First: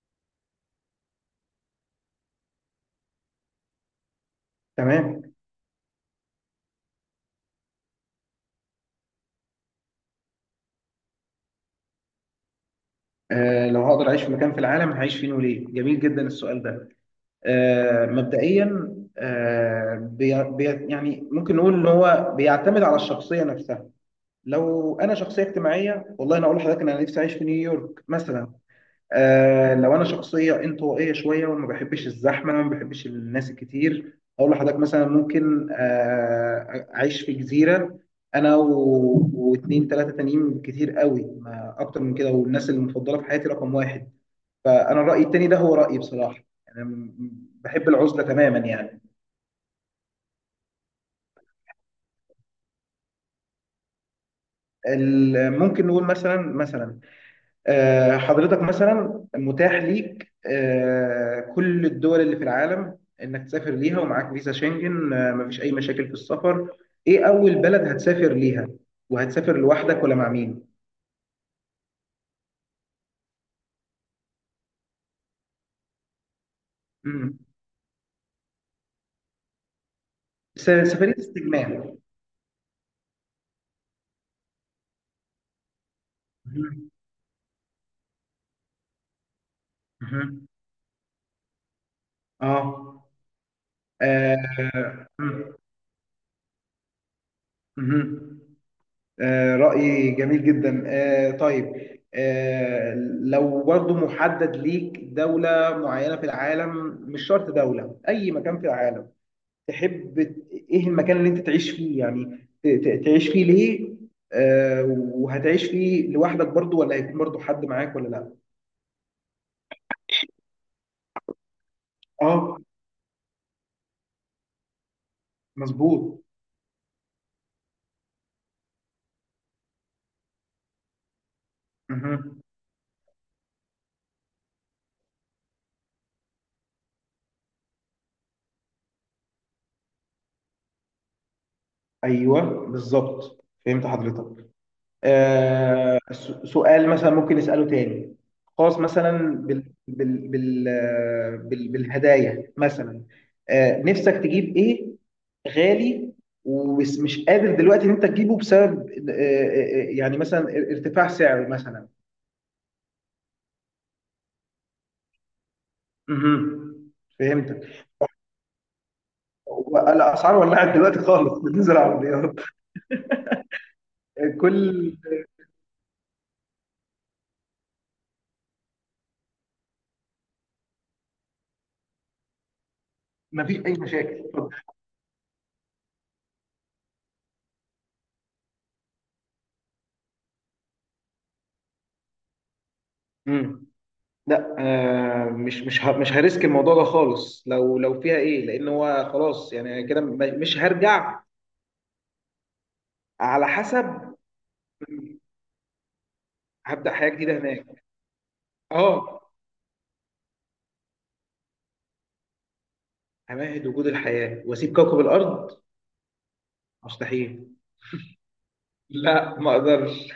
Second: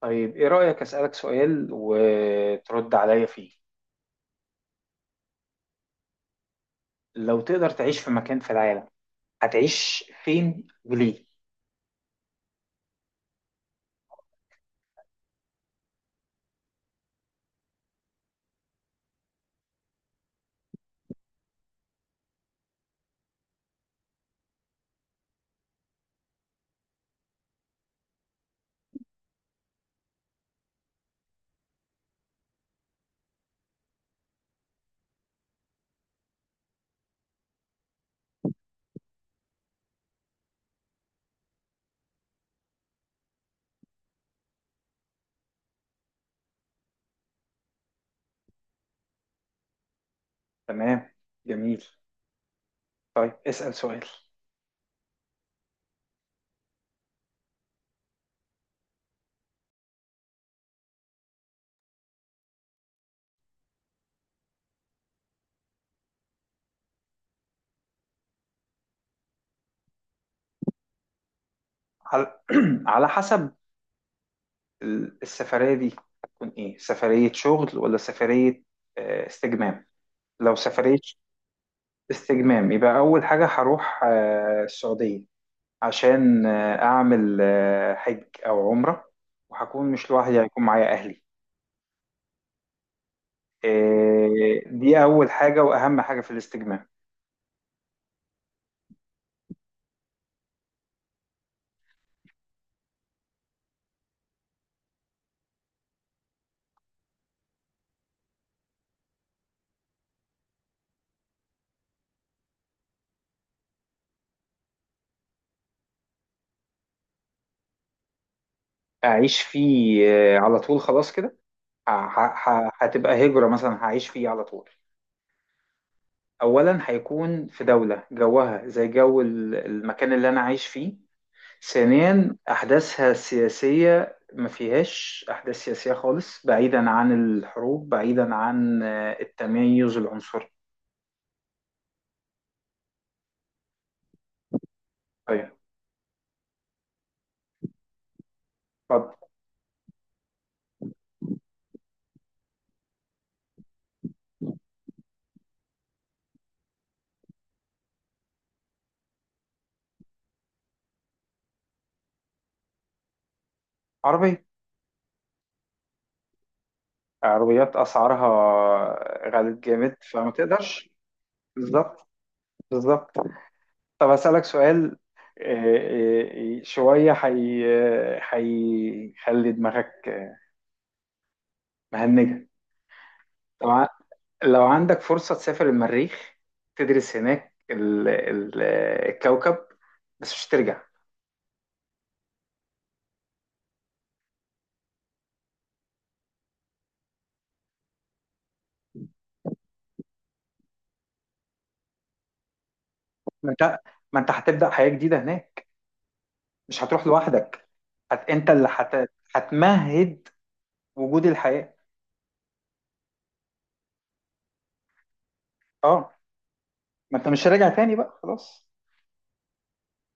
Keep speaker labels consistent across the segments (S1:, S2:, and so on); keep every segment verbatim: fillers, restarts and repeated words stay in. S1: طيب إيه رأيك أسألك سؤال وترد عليا فيه.
S2: تمام.
S1: لو تقدر تعيش في مكان في العالم هتعيش فين وليه؟
S2: آه لو هقدر اعيش في مكان في العالم هعيش فين وليه؟ جميل جدا السؤال ده. آه مبدئيا، آه بي بي يعني ممكن نقول ان هو بيعتمد على الشخصيه نفسها. لو انا شخصيه اجتماعيه، والله انا اقول لحضرتك إن انا نفسي اعيش في نيويورك مثلا. آه لو انا شخصيه انطوائيه شويه وما بحبش الزحمه وما بحبش الناس الكتير، اقول لحضرتك مثلا ممكن آه اعيش في جزيره. انا و- واتنين تلاته تانيين، كتير قوي ما اكتر من كده، والناس المفضله في حياتي رقم واحد. فانا الراي التاني ده هو رايي بصراحه. انا م- بحب العزله تماما يعني.
S1: تمام. جميل. طيب اسأل سؤال.
S2: ال- ممكن نقول مثلا مثلا آه، حضرتك مثلا متاح ليك آه، كل الدول اللي في العالم انك تسافر ليها، ومعاك فيزا شنجن، آه، مفيش اي مشاكل في السفر. ايه اول بلد هتسافر ليها؟ وهتسافر لوحدك ولا مع مين؟
S1: على، على حسب ال- السفرية دي هتكون إيه، سفرية
S2: مم.
S1: شغل ولا سفرية آه، استجمام؟ لو
S2: س-
S1: سفرية
S2: سفرية استجمام.
S1: استجمام يبقى أول حاجة هروح آه، السعودية، عشان آه،
S2: مهم.
S1: أعمل آه، حج أو عمرة. وهكون مش لوحدي،
S2: مهم.
S1: هيكون معايا أهلي.
S2: اه.
S1: آه، دي
S2: آه،
S1: أول
S2: مم.
S1: حاجة وأهم حاجة في الاستجمام.
S2: مهم. آه، رأي جميل جدا. آه، طيب. آه، لو برضو محدد ليك دولة معينة في العالم، مش شرط دولة، أي مكان في العالم. تحب ت- إيه المكان اللي أنت تعيش فيه، يعني ت- ت- تعيش فيه ليه؟ آه، وهتعيش فيه لوحدك برضو ولا هيكون برضو حد معاك ولا لا؟
S1: أعيش فيه آه، على طول خلاص كده. ه- ه-
S2: آه
S1: ه- هتبقى هجرة مثلا، هعيش فيه على طول.
S2: مظبوط.
S1: أولا هيكون في دولة جوها زي جو ال- المكان اللي أنا عايش فيه. ثانيا
S2: مهم.
S1: أحداثها السياسية ما فيهاش أحداث سياسية خالص، بعيدا عن الحروب، بعيدا عن آه، التميز العنصري.
S2: أيوه، بالظبط، فهمت حضرتك.
S1: طيب
S2: آه، س- سؤال مثلا ممكن نسأله تاني، خاص
S1: اتفضل.
S2: مثلا. بال بال بال آه، بال بالهدايا مثلا. آه، نفسك تجيب ايه؟ غالي، ومش مش قادر دلوقتي ان انت تجيبه بسبب، آه، آه، آه، يعني مثلا ارتفاع سعره مثلا.
S1: عربية.
S2: مهم.
S1: عربيات
S2: فهمتك.
S1: أسعارها غالت جامد فما
S2: الاسعار ولعت
S1: تقدرش.
S2: دلوقتي خالص. بتنزل
S1: بالظبط،
S2: عربيات.
S1: بالظبط. طب أسألك
S2: كل.
S1: سؤال آه، آه، شوية حي، هيخلي دماغك آه، مهنجة.
S2: ما فيش
S1: لو
S2: اي
S1: ع-
S2: مشاكل، اتفضل.
S1: لو عندك فرصة تسافر المريخ، تدرس هناك ال- ال- الكوكب، بس مش ترجع.
S2: مم. لا، آه مش مش ه- مش هريسك الموضوع ده خالص، لو لو فيها ايه، لان هو خلاص يعني كده م- مش هرجع. على
S1: ما انت،
S2: حسب.
S1: ما انت هتبدأ حياة جديدة هناك. مش
S2: هبدأ
S1: هتروح
S2: حياة جديدة هناك.
S1: لوحدك، هت... انت اللي هت...
S2: اه.
S1: هتمهد وجود الحياة.
S2: همهد وجود الحياة واسيب كوكب الارض؟
S1: اه. ما انت مش
S2: مستحيل.
S1: راجع تاني بقى خلاص.
S2: لا، ما اقدرش.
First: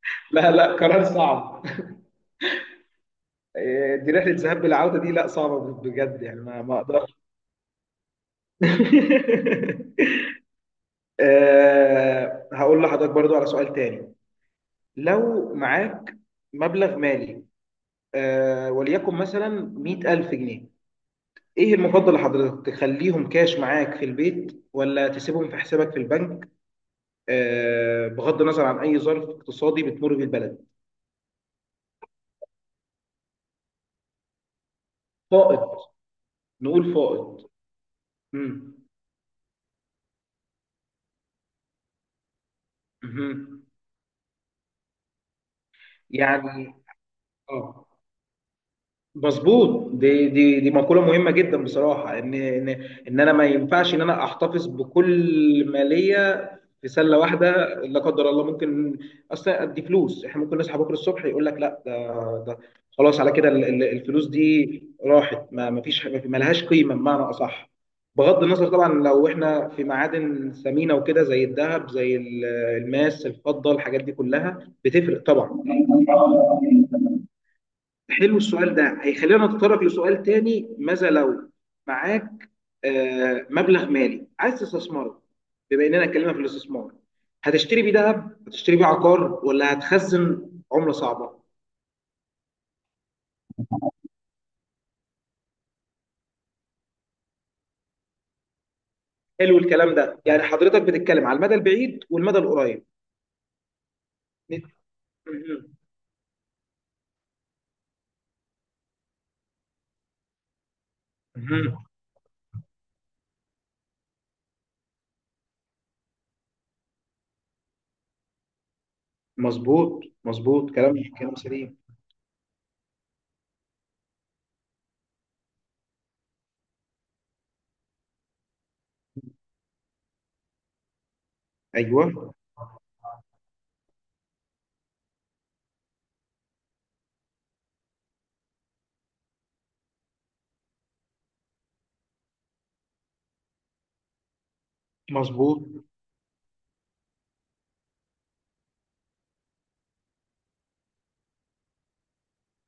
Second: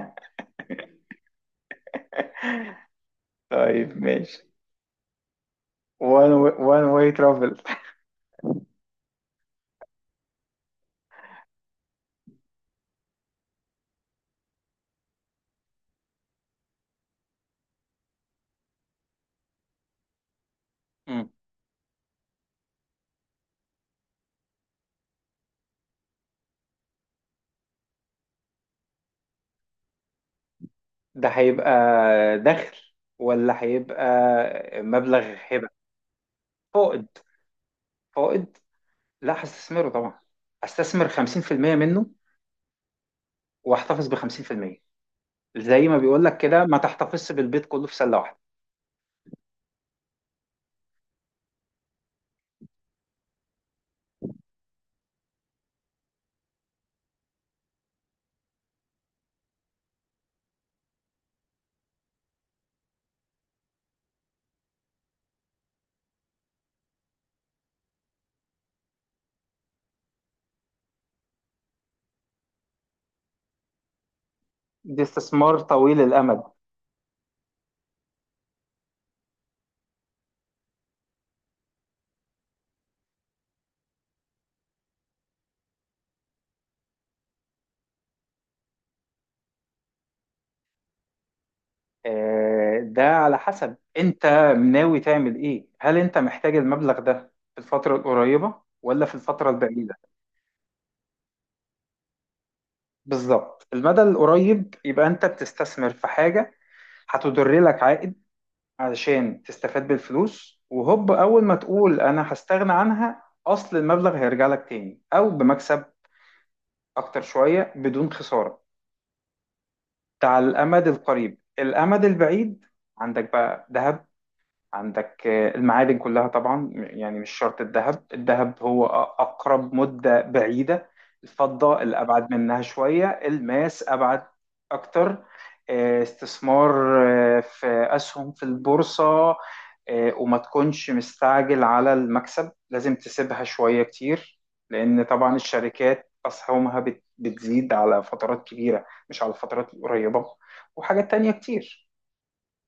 S2: لا، لا، قرار صعب. آه،
S1: طيب
S2: دي رحلة
S1: ماشي.
S2: ذهاب بالعودة، دي لا صعبة بجد يعني
S1: one way,
S2: ما ما
S1: one
S2: اقدرش.
S1: way travel.
S2: آه هقول لحضرتك برضو على سؤال تاني. لو معاك مبلغ مالي، آه، وليكن مثلا مية ألف جنيه، ايه المفضل لحضرتك، تخليهم كاش معاك في البيت ولا تسيبهم في حسابك في البنك؟ آه، بغض النظر عن اي ظرف اقتصادي بتمر بيه البلد.
S1: ده هيبقى دخل ولا هيبقى مبلغ هبة؟
S2: فائض. نقول
S1: فائض.
S2: فائض.
S1: فائض.
S2: مم.
S1: لا هستثمره طبعا، هستثمر خمسين في المية منه
S2: مهم.
S1: واحتفظ ب خمسين في المية. زي ما بيقول لك كده،
S2: يعني.
S1: ما تحتفظش بالبيت كله
S2: اه.
S1: في سلة واحدة.
S2: مظبوط، دي دي دي مقولة مهمة جدا بصراحة ان ان ان انا ما ينفعش ان انا احتفظ بكل مالية في سلة واحدة. لا قدر الله ممكن. اصلا دي فلوس، احنا ممكن نصحى بكرة الصبح يقول لك لا ده، ده خلاص على كده ال- ال- الفلوس دي راحت، ما ما فيش حاجة- ما لهاش قيمة بمعنى اصح. بغض النظر طبعا لو احنا في معادن ثمينة وكده زي الذهب، زي ال- الماس، الفضة، الحاجات دي كلها
S1: ده
S2: بتفرق
S1: استثمار
S2: طبعا.
S1: طويل الأمد.
S2: حلو السؤال ده، هيخلينا نتطرق لسؤال تاني. ماذا لو معاك آه، مبلغ مالي عايز تستثمره؟ بما اننا اتكلمنا في الاستثمار، هتشتري بيه ذهب، هتشتري بيه عقار، ولا هتخزن عملة صعبة؟
S1: آه، ده على حسب انت ناوي تعمل ايه، هل انت محتاج المبلغ ده في الفترة القريبة ولا في الفترة
S2: حلو الكلام
S1: البعيدة؟
S2: ده، يعني حضرتك بتتكلم على المدى البعيد والمدى القريب.
S1: بالظبط. المدى
S2: مهم.
S1: القريب يبقى انت بتستثمر في حاجة هتدر لك عائد، علشان تستفاد بالفلوس وهوب اول ما
S2: مهم.
S1: تقول انا هستغنى عنها اصل المبلغ هيرجع لك تاني او بمكسب اكتر شوية بدون خسارة.
S2: مظبوط
S1: ده على
S2: مظبوط،
S1: الامد
S2: كلام كلام
S1: القريب.
S2: سليم.
S1: الامد البعيد عندك بقى ذهب، عندك آه، المعادن كلها طبعا، يعني مش شرط الذهب. الذهب هو أ- أقرب مدة بعيدة، الفضة اللي أبعد
S2: ايوه،
S1: منها شوية، الماس أبعد أكتر. آه، استثمار آه، في أسهم في البورصة، آه، وما تكونش مستعجل على المكسب، لازم تسيبها شوية كتير، لأن طبعا
S2: مظبوط.
S1: الشركات أسهمها بت- بتزيد على فترات كبيرة مش على فترات قريبة. وحاجات تانية كتير.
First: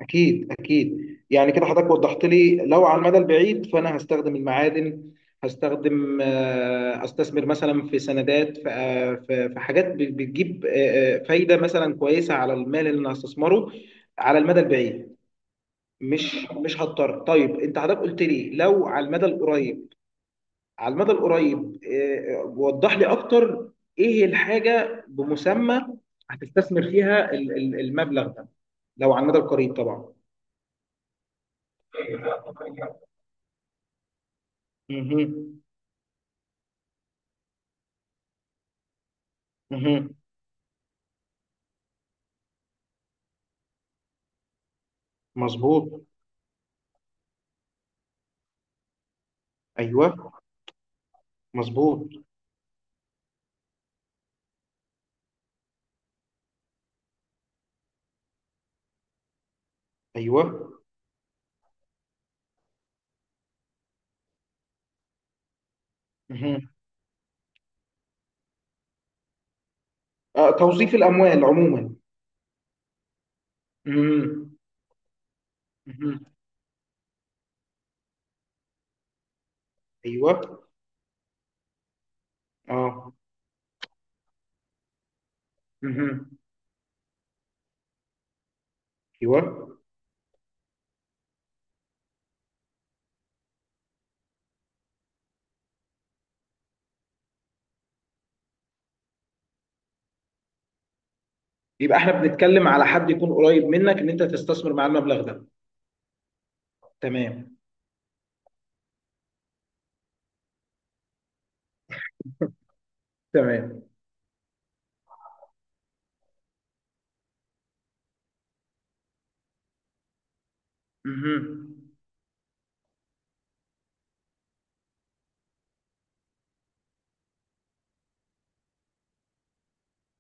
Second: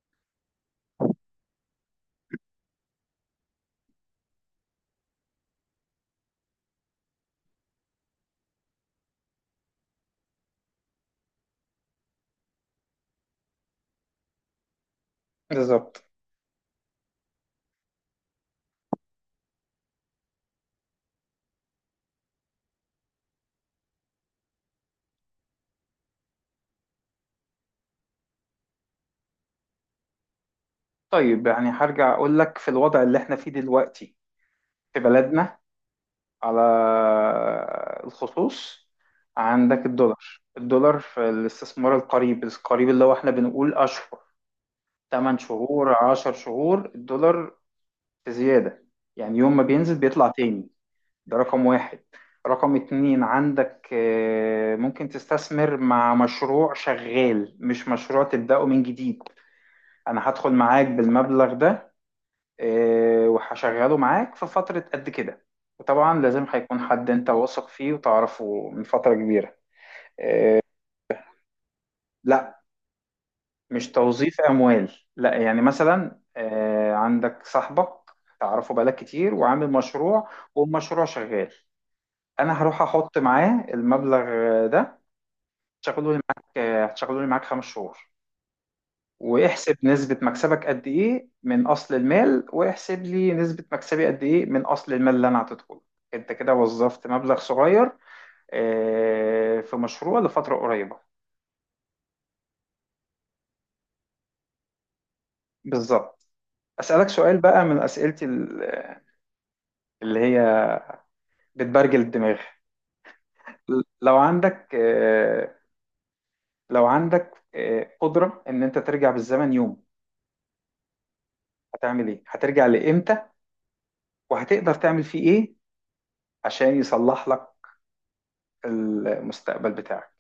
S2: أكيد أكيد. يعني كده حضرتك وضحت لي، لو على المدى البعيد فأنا هستخدم المعادن، هستخدم آه، أستثمر مثلا في سندات، في آه، في في حاجات ب- بتجيب آه، آه، فايدة مثلا كويسة على المال اللي أنا هستثمره على المدى البعيد.
S1: بالظبط.
S2: مش مش هضطر. طيب أنت حضرتك قلت لي لو على المدى القريب، على المدى القريب آه، آه، وضح لي أكتر. إيه الحاجة بمسمى هتستثمر فيها ال- ال- المبلغ ده لو على المدى القريب طبعا؟
S1: طيب يعني هرجع أقول لك في الوضع اللي احنا فيه دلوقتي في بلدنا
S2: مهم.
S1: على الخصوص. عندك
S2: مهم.
S1: الدولار. الدولار في الاستثمار القريب القريب اللي هو احنا بنقول أشهر، ثمانية شهور،
S2: مظبوط.
S1: عشر شهور، الدولار في زيادة، يعني يوم ما بينزل
S2: ايوه،
S1: بيطلع تاني. ده رقم واحد.
S2: مظبوط.
S1: رقم اتنين عندك آه، ممكن تستثمر مع مشروع شغال، مش مشروع تبدأه من جديد. أنا
S2: ايوه.
S1: هدخل معاك بالمبلغ ده، آه، وهشغله معاك في فترة قد كده. وطبعا لازم
S2: مهم.
S1: هيكون حد انت واثق فيه وتعرفه من فترة كبيرة.
S2: آه، توظيف الاموال عموما.
S1: لا مش توظيف
S2: مهم.
S1: اموال. لا يعني مثلا
S2: مهم.
S1: آه، عندك صاحبك تعرفه بقالك كتير وعامل مشروع،
S2: ايوه.
S1: والمشروع شغال. انا هروح
S2: اه.
S1: احط معاه المبلغ ده، هتشغله لي
S2: مهم.
S1: معاك آه، هتشغله لي معاك خمس شهور.
S2: ايوه.
S1: واحسب نسبة مكسبك قد ايه من اصل المال، واحسب لي نسبة مكسبي قد ايه من اصل المال اللي انا هتدخله. انت كده وظفت مبلغ صغير آه، في مشروع لفترة قريبة.
S2: يبقى احنا بنتكلم على حد يكون قريب منك ان انت تستثمر معاه المبلغ ده.
S1: بالظبط. أسألك سؤال
S2: تمام،
S1: بقى من أسئلتي ال- اللي هي بتبرجل الدماغ.
S2: تمام.
S1: لو عندك آه، لو عندك آه، قدرة إن أنت ترجع بالزمن يوم،
S2: مهم.
S1: هتعمل إيه؟ هترجع لإمتى؟ وهتقدر تعمل فيه إيه عشان يصلح لك المستقبل بتاعك؟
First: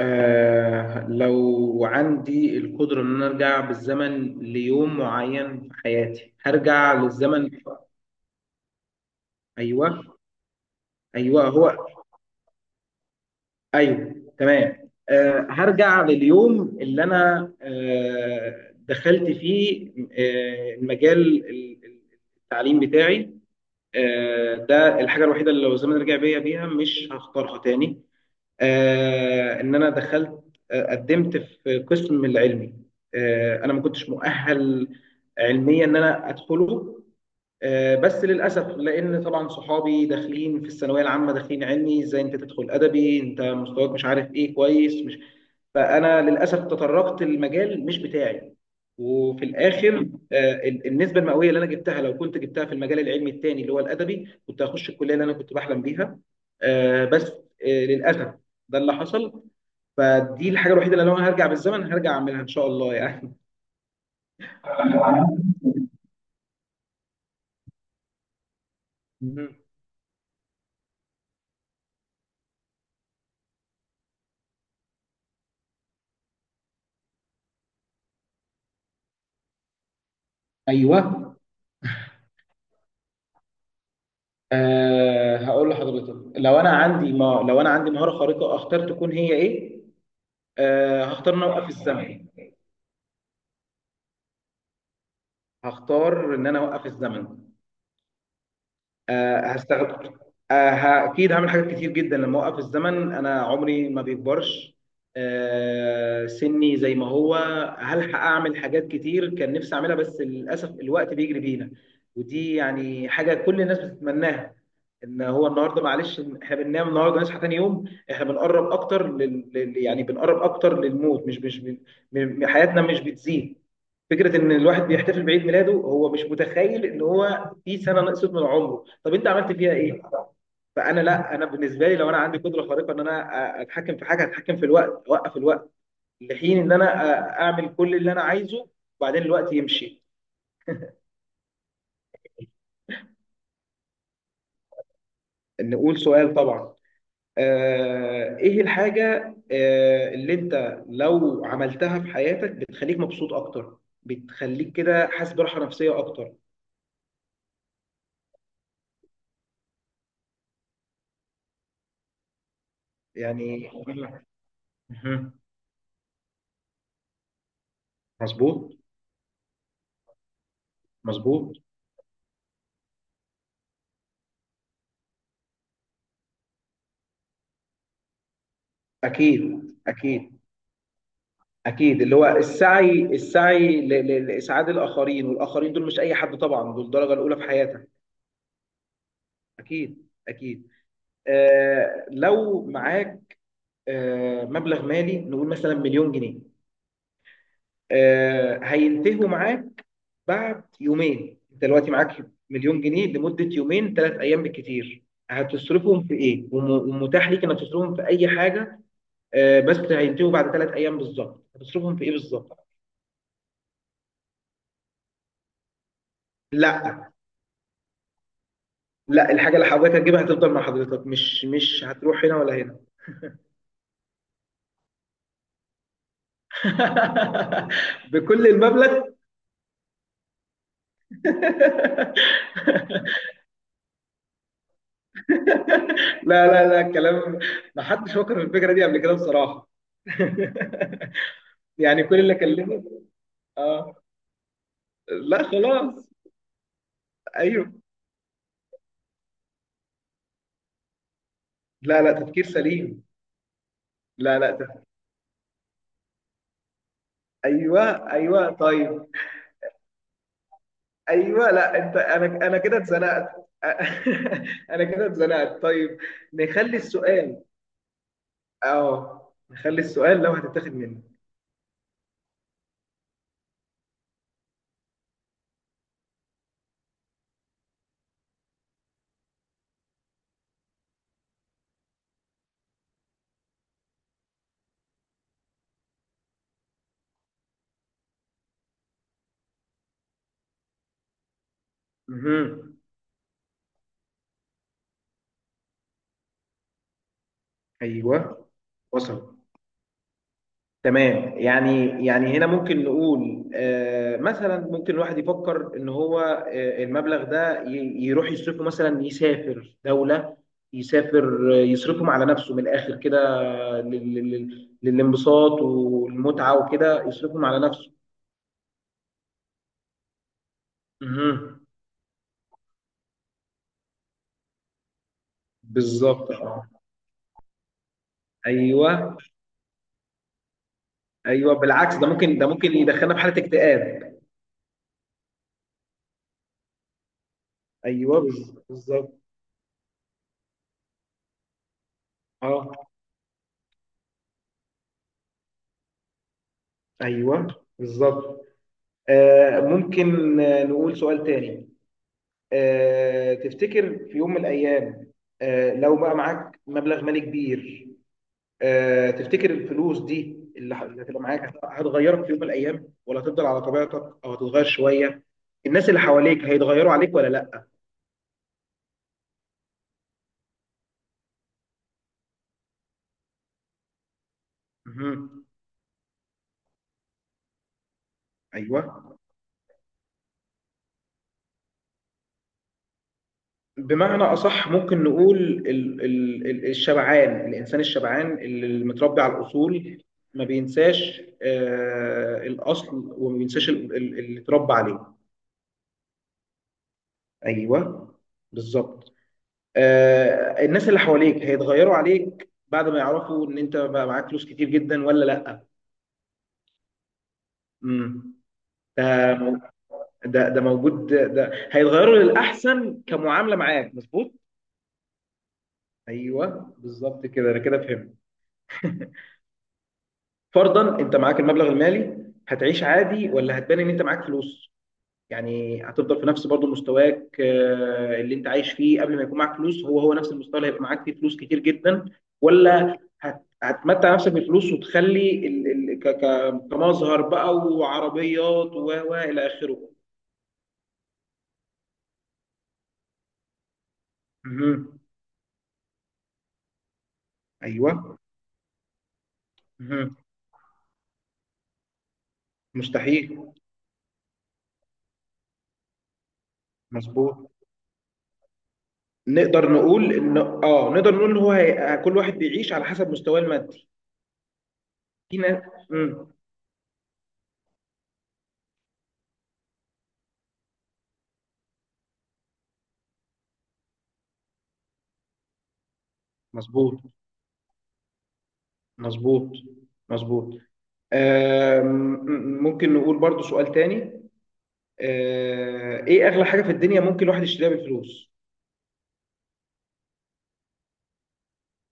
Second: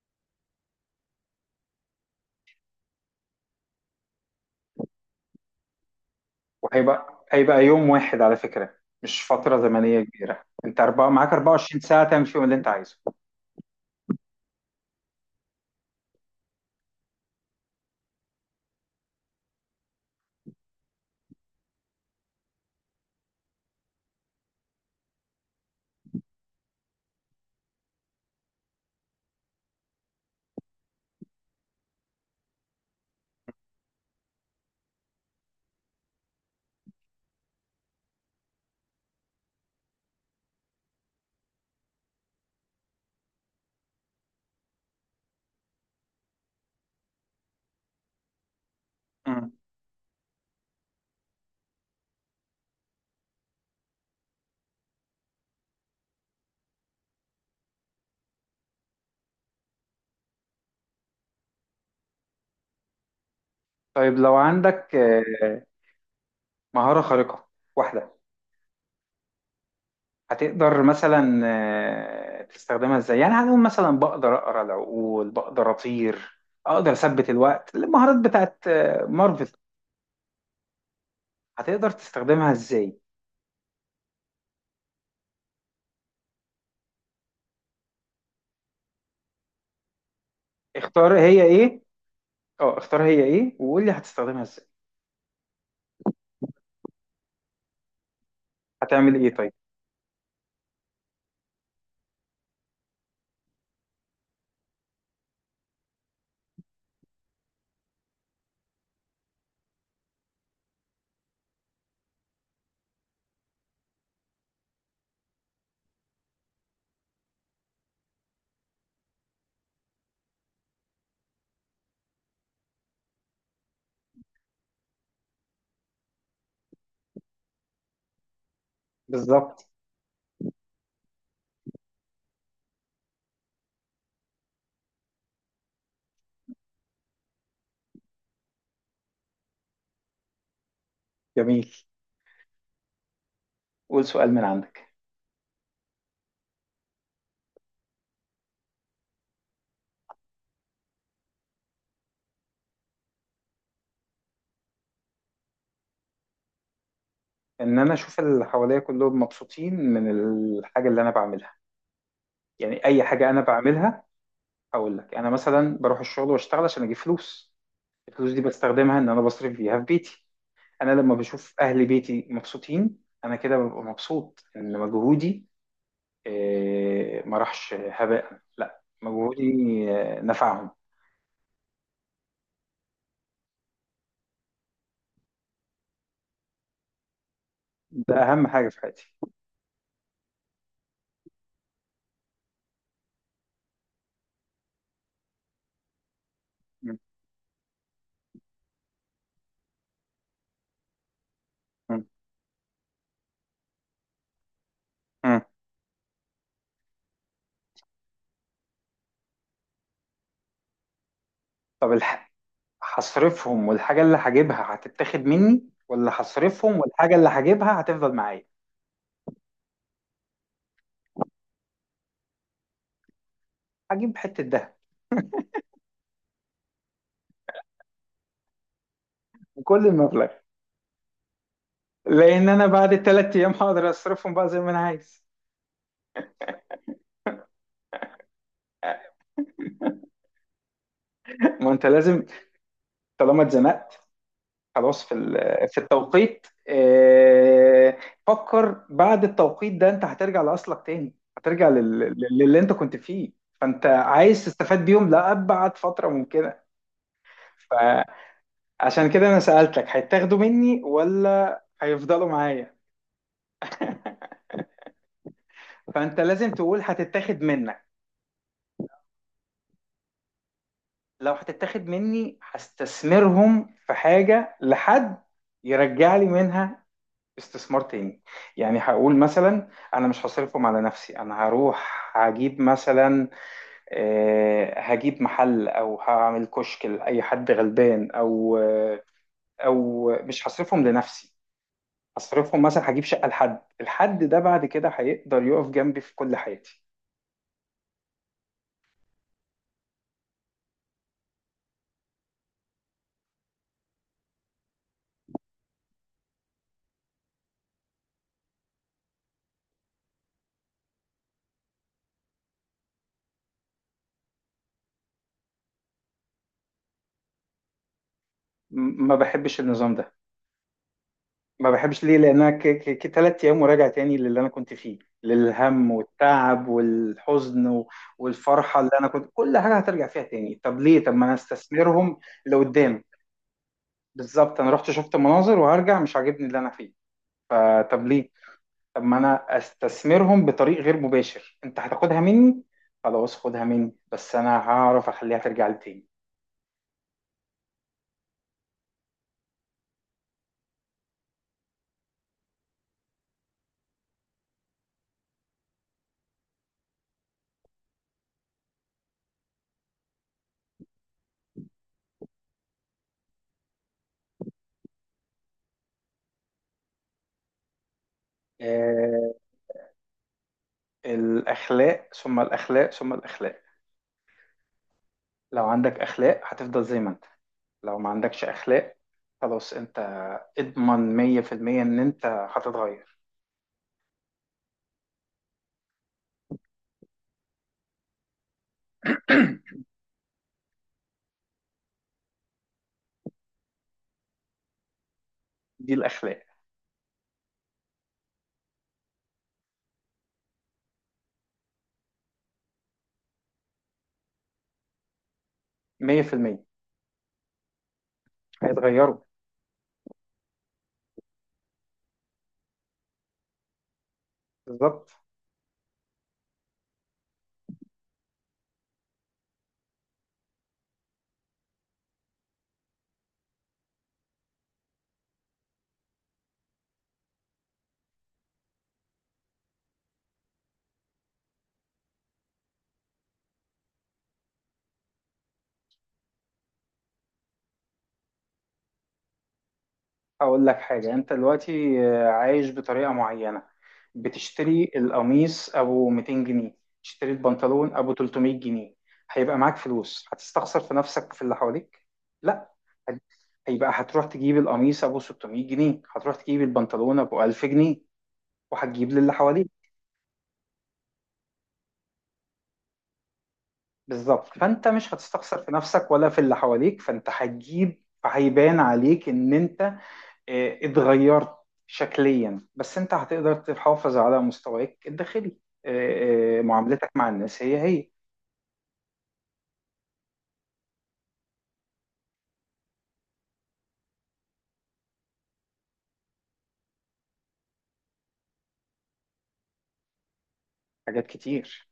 S2: آه لو عندي القدرة إن أنا أرجع بالزمن ليوم معين في حياتي، هرجع
S1: وهيبقى
S2: للزمن.
S1: هيبقى يوم واحد على فكرة، مش فترة زمنية
S2: أيوه،
S1: كبيرة. أنت أربعة معاك
S2: أيوه،
S1: اربعة وعشرين
S2: هو،
S1: ساعة تعمل فيهم اللي أنت عايزه.
S2: ايوه، تمام. أه هرجع لليوم اللي انا أه دخلت فيه أه المجال ال- ال- التعليم بتاعي. أه ده الحاجه الوحيده اللي لو الزمن رجع بيا بيها مش هختارها تاني. أه ان انا دخلت، آه، قدمت في قسم العلمي. أه انا ما كنتش مؤهل علميا ان انا ادخله. آه، بس للاسف، لان طبعا صحابي داخلين في الثانويه العامه داخلين علمي، ازاي انت تدخل ادبي؟ انت مستواك مش عارف ايه، كويس، مش. فانا للاسف تطرقت المجال مش بتاعي. وفي
S1: مم.
S2: الاخر، آه، ال- النسبه المئويه اللي انا جبتها، لو كنت جبتها في المجال العلمي التاني اللي هو الادبي، كنت هخش الكليه اللي انا كنت بحلم بيها. آه، بس آه، للاسف، ده اللي حصل. فدي الحاجه الوحيده اللي لو انا هرجع بالزمن هرجع اعملها ان شاء الله يعني.
S1: طيب لو عندك آه، مهارة خارقة واحدة،
S2: مهم.
S1: هتقدر مثلا آه، تستخدمها ازاي؟ يعني هنقول مثلا بقدر اقرا العقول، بقدر اطير، اقدر اثبت الوقت، المهارات بتاعت آه، مارفل.
S2: ايوه.
S1: هتقدر تستخدمها ازاي؟
S2: أه هقول لحضرتك، لو انا عندي ما لو انا عندي مهاره خارقه، اختار تكون هي ايه؟ أه
S1: اختار
S2: هختار
S1: هي
S2: ان أنا اوقف
S1: ايه.
S2: الزمن.
S1: اه، اختار هي ايه وقول لي هتستخدمها ازاي.
S2: هختار ان انا اوقف الزمن.
S1: هتعمل ايه
S2: أه
S1: طيب؟
S2: هستخدم أه ه- اكيد هعمل حاجات كتير جدا. لما اوقف الزمن انا عمري ما بيكبرش. أه سني زي ما هو. هلحق اعمل حاجات كتير كان نفسي اعملها، بس للاسف الوقت بيجري بينا. ودي يعني حاجه كل الناس بتتمناها، ان هو النهارده معلش إن احنا بننام النهارده نصحى تاني يوم، احنا بنقرب اكتر لل... لل- يعني بنقرب اكتر للموت. مش مش ب... م... حياتنا مش بتزيد. فكره ان الواحد بيحتفل بعيد ميلاده هو مش متخيل ان هو في سنه نقصت من عمره، طب انت عملت
S1: بالظبط.
S2: فيها ايه؟ فانا لا، انا بالنسبه لي لو انا عندي قدره خارقه ان انا أ- اتحكم في حاجه، اتحكم في الوقت، اوقف الوقت لحين ان انا أ- اعمل كل اللي انا عايزه، وبعدين الوقت يمشي.
S1: جميل. قول سؤال من عندك.
S2: نقول سؤال طبعا. آه، ايه الحاجة آه، اللي انت لو عملتها في حياتك بتخليك مبسوط اكتر، بتخليك كده حاسس براحة نفسية اكتر؟
S1: ان انا اشوف اللي حواليا كلهم مبسوطين من الحاجه اللي انا بعملها. يعني اي حاجه انا
S2: يعني.
S1: بعملها، هقول لك انا
S2: مهم.
S1: مثلا بروح الشغل واشتغل عشان اجيب فلوس. الفلوس دي
S2: مظبوط.
S1: بستخدمها ان انا بصرف بيها في بيتي. انا لما بشوف
S2: مظبوط.
S1: اهل بيتي مبسوطين، انا كده ببقى مبسوط ان مجهودي آه، ما راحش هباء، لا مجهودي
S2: اكيد،
S1: آه،
S2: اكيد.
S1: نفعهم.
S2: اكيد اللي هو السعي، السعي ل- ل- لاسعاد الاخرين، والاخرين دول مش اي حد طبعا، دول الدرجة الاولى في حياتك.
S1: ده اهم حاجه في حياتي.
S2: اكيد، اكيد. آه لو معاك آه مبلغ مالي، نقول مثلا مليون جنيه،
S1: م-
S2: آه هينتهوا معاك بعد يومين. انت دلوقتي
S1: م-
S2: معاك مليون جنيه لمده يومين، ثلاث ايام بالكتير.
S1: م.
S2: هتصرفهم في ايه؟ وم- ومتاح ليك انك تصرفهم في اي حاجه، آه، بس هينتهوا بعد ثلاث ايام بالظبط.
S1: طب
S2: هتصرفهم في ايه
S1: الح...
S2: بالظبط؟
S1: هصرفهم والحاجه اللي هجيبها هتتاخد مني، ولا هصرفهم
S2: لا،
S1: والحاجه اللي هجيبها هتفضل معايا؟
S2: لا، الحاجه اللي حضرتك هتجيبها هتفضل مع حضرتك، مش مش هتروح هنا ولا هنا.
S1: هجيب حته دهب،
S2: بكل المبلغ؟
S1: وكل المبلغ. لان انا بعد الثلاث ايام هقدر اصرفهم بقى زي ما انا عايز.
S2: لا، لا، لا، الكلام ما حدش فكر في الفكره دي قبل كده بصراحه.
S1: ما انت
S2: يعني كل
S1: لازم،
S2: اللي اكلمه.
S1: طالما
S2: اه.
S1: اتزنقت خلاص في ال-
S2: لا
S1: آه، في
S2: خلاص.
S1: التوقيت،
S2: ايوه.
S1: آه، فكر بعد التوقيت ده انت هترجع لاصلك تاني، هترجع لل-
S2: لا، لا،
S1: لل-
S2: تفكير
S1: للي انت كنت
S2: سليم.
S1: فيه. فانت
S2: لا،
S1: عايز
S2: لا،
S1: تستفاد
S2: تف...
S1: بيهم لأبعد فترة ممكنة.
S2: ايوه،
S1: فعشان
S2: ايوه، طيب.
S1: كده انا سألتك هيتاخدوا مني
S2: ايوه،
S1: ولا
S2: لا انت،
S1: هيفضلوا
S2: انا انا
S1: معايا؟
S2: كده اتزنقت. انا كده اتزنقت، طيب.
S1: فانت لازم
S2: نخلي
S1: تقول هتتاخد
S2: السؤال.
S1: منك.
S2: اه نخلي السؤال لو هتتاخد مني.
S1: لو هتتاخد مني هستثمرهم في حاجة لحد يرجع لي منها استثمار تاني. يعني هقول مثلا انا مش هصرفهم على نفسي، انا هروح هجيب مثلا آه، هجيب محل او هعمل كشك لاي حد غلبان، او آه، او مش هصرفهم لنفسي، هصرفهم
S2: مهم.
S1: مثلا هجيب شقة لحد، الحد ده بعد كده هيقدر يقف جنبي في كل حياتي.
S2: ايوه. وصل. تمام. يعني يعني هنا ممكن نقول آه مثلا ممكن الواحد يفكر ان هو آه المبلغ ده ي- يروح يصرفه، مثلا يسافر دولة، يسافر، آه، يصرفهم على نفسه من الاخر كده، لل- لل- للانبساط والمتعة وكده يصرفهم على نفسه.
S1: م- ما بحبش النظام ده.
S2: مهم.
S1: ما بحبش ليه؟ لانها ك... ك... ك- تلات ايام وراجع تاني للي انا كنت فيه، للهم
S2: بالظبط،
S1: والتعب
S2: اه.
S1: والحزن و... والفرحه، اللي انا
S2: ايوه،
S1: كنت كل حاجه هترجع فيها تاني. طب ليه؟ طب ما انا
S2: ايوه، بالعكس، ده
S1: استثمرهم
S2: ممكن ده ممكن
S1: لقدام.
S2: يدخلنا في حالة اكتئاب.
S1: بالظبط، انا رحت شفت مناظر وهرجع مش عاجبني اللي انا فيه، فطب
S2: ايوه،
S1: ليه؟
S2: بز-
S1: طب ما
S2: بالظبط.
S1: انا استثمرهم بطريق غير مباشر. انت هتاخدها مني،
S2: اه.
S1: خلاص خدها مني، بس انا هعرف اخليها ترجع لي تاني.
S2: ايوه، بالظبط. آه ممكن آه، نقول سؤال تاني. آه تفتكر في يوم من الايام، آه لو بقى معاك مبلغ مالي كبير، آه، تفتكر الفلوس دي اللي ه- اللي هتبقى معاك هت- هتغيرك في يوم من الايام، ولا هتفضل على طبيعتك او هتتغير شويه؟ الناس اللي حواليك هيتغيروا عليك ولا لا؟
S1: آه، الاخلاق ثم الاخلاق ثم الاخلاق.
S2: مهم.
S1: لو عندك اخلاق هتفضل زي ما انت. لو ما عندكش اخلاق
S2: ايوه،
S1: خلاص، انت اضمن مية في المية ان انت هتتغير.
S2: بمعنى اصح ممكن نقول ال ال ال الشبعان، الانسان الشبعان اللي متربي على الاصول ما بينساش آه الاصل، وما بينساش ال- ال- اللي اتربى عليه.
S1: دي الاخلاق.
S2: ايوه، بالظبط. آه الناس اللي حواليك هيتغيروا عليك بعد ما يعرفوا ان انت بقى معاك فلوس كتير جدا ولا لا؟
S1: مية في المية
S2: امم. ده
S1: هيتغيروا.
S2: مو- ده ده موجود، ده هيتغيروا للاحسن كمعامله معاك. مظبوط.
S1: بالظبط.
S2: ايوه، بالظبط كده، انا كده فهمت. فرضا انت معاك المبلغ المالي، هتعيش عادي ولا هتبان ان انت معاك فلوس؟ يعني هتفضل في نفس برضه مستواك، آه، اللي انت عايش فيه قبل ما يكون معاك فلوس هو هو نفس المستوى اللي هيبقى معاك فيه فلوس كتير جدا، ولا هت- هتمتع نفسك بالفلوس وتخلي ال- ال- ك- ك- كمظهر بقى، وعربيات و و الى اخره.
S1: اقول لك حاجه، انت دلوقتي آه، عايش بطريقه معينه، بتشتري
S2: مهم.
S1: القميص ابو ميتين جنيه، تشتري البنطلون ابو
S2: ايوه.
S1: تلتمية جنيه. هيبقى معاك فلوس هتستخسر في نفسك في اللي حواليك؟ لا. هت-
S2: مستحيل.
S1: هيبقى هتروح تجيب القميص ابو ستمية جنيه، هتروح تجيب البنطلون
S2: مظبوط.
S1: ابو ألف جنيه، وهتجيب للي حواليك.
S2: نقدر نقول ان اه نقدر نقول ان هو هي... كل واحد بيعيش على حسب مستواه المادي.
S1: بالظبط، فانت مش
S2: في
S1: هتستخسر
S2: ناس.
S1: في نفسك ولا
S2: مم.
S1: في اللي حواليك، فانت هتجيب، هيبان عليك ان انت آه، اتغيرت شكليا، بس انت هتقدر تحافظ على مستواك الداخلي. آه، آه،
S2: مظبوط،
S1: معاملتك مع الناس هي هي.
S2: مظبوط، مظبوط. آم، مم، ممكن نقول برضو سؤال تاني. آه، ايه اغلى حاجة في الدنيا ممكن الواحد يشتريها بالفلوس؟
S1: حاجات كتير.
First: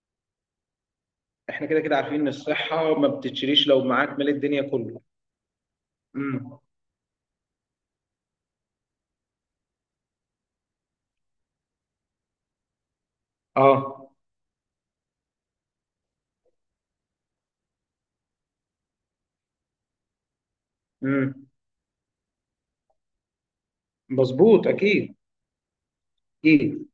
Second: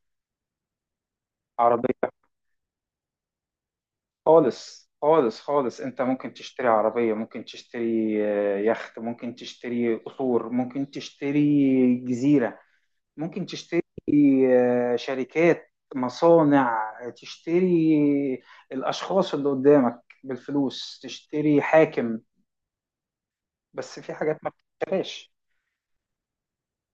S2: احنا كده كده
S1: عربية.
S2: عارفين ان الصحة ما بتتشريش لو معاك مال الدنيا
S1: خالص
S2: كله.
S1: خالص خالص، انت ممكن
S2: مم.
S1: تشتري عربية، ممكن تشتري آه، يخت، ممكن تشتري قصور، ممكن تشتري جزيرة، ممكن تشتري
S2: اه.
S1: آه، شركات، مصانع، تشتري الأشخاص اللي قدامك بالفلوس،
S2: مم.
S1: تشتري حاكم. بس في حاجات ما
S2: مظبوط، اكيد،
S1: بتشتريش.
S2: اكيد.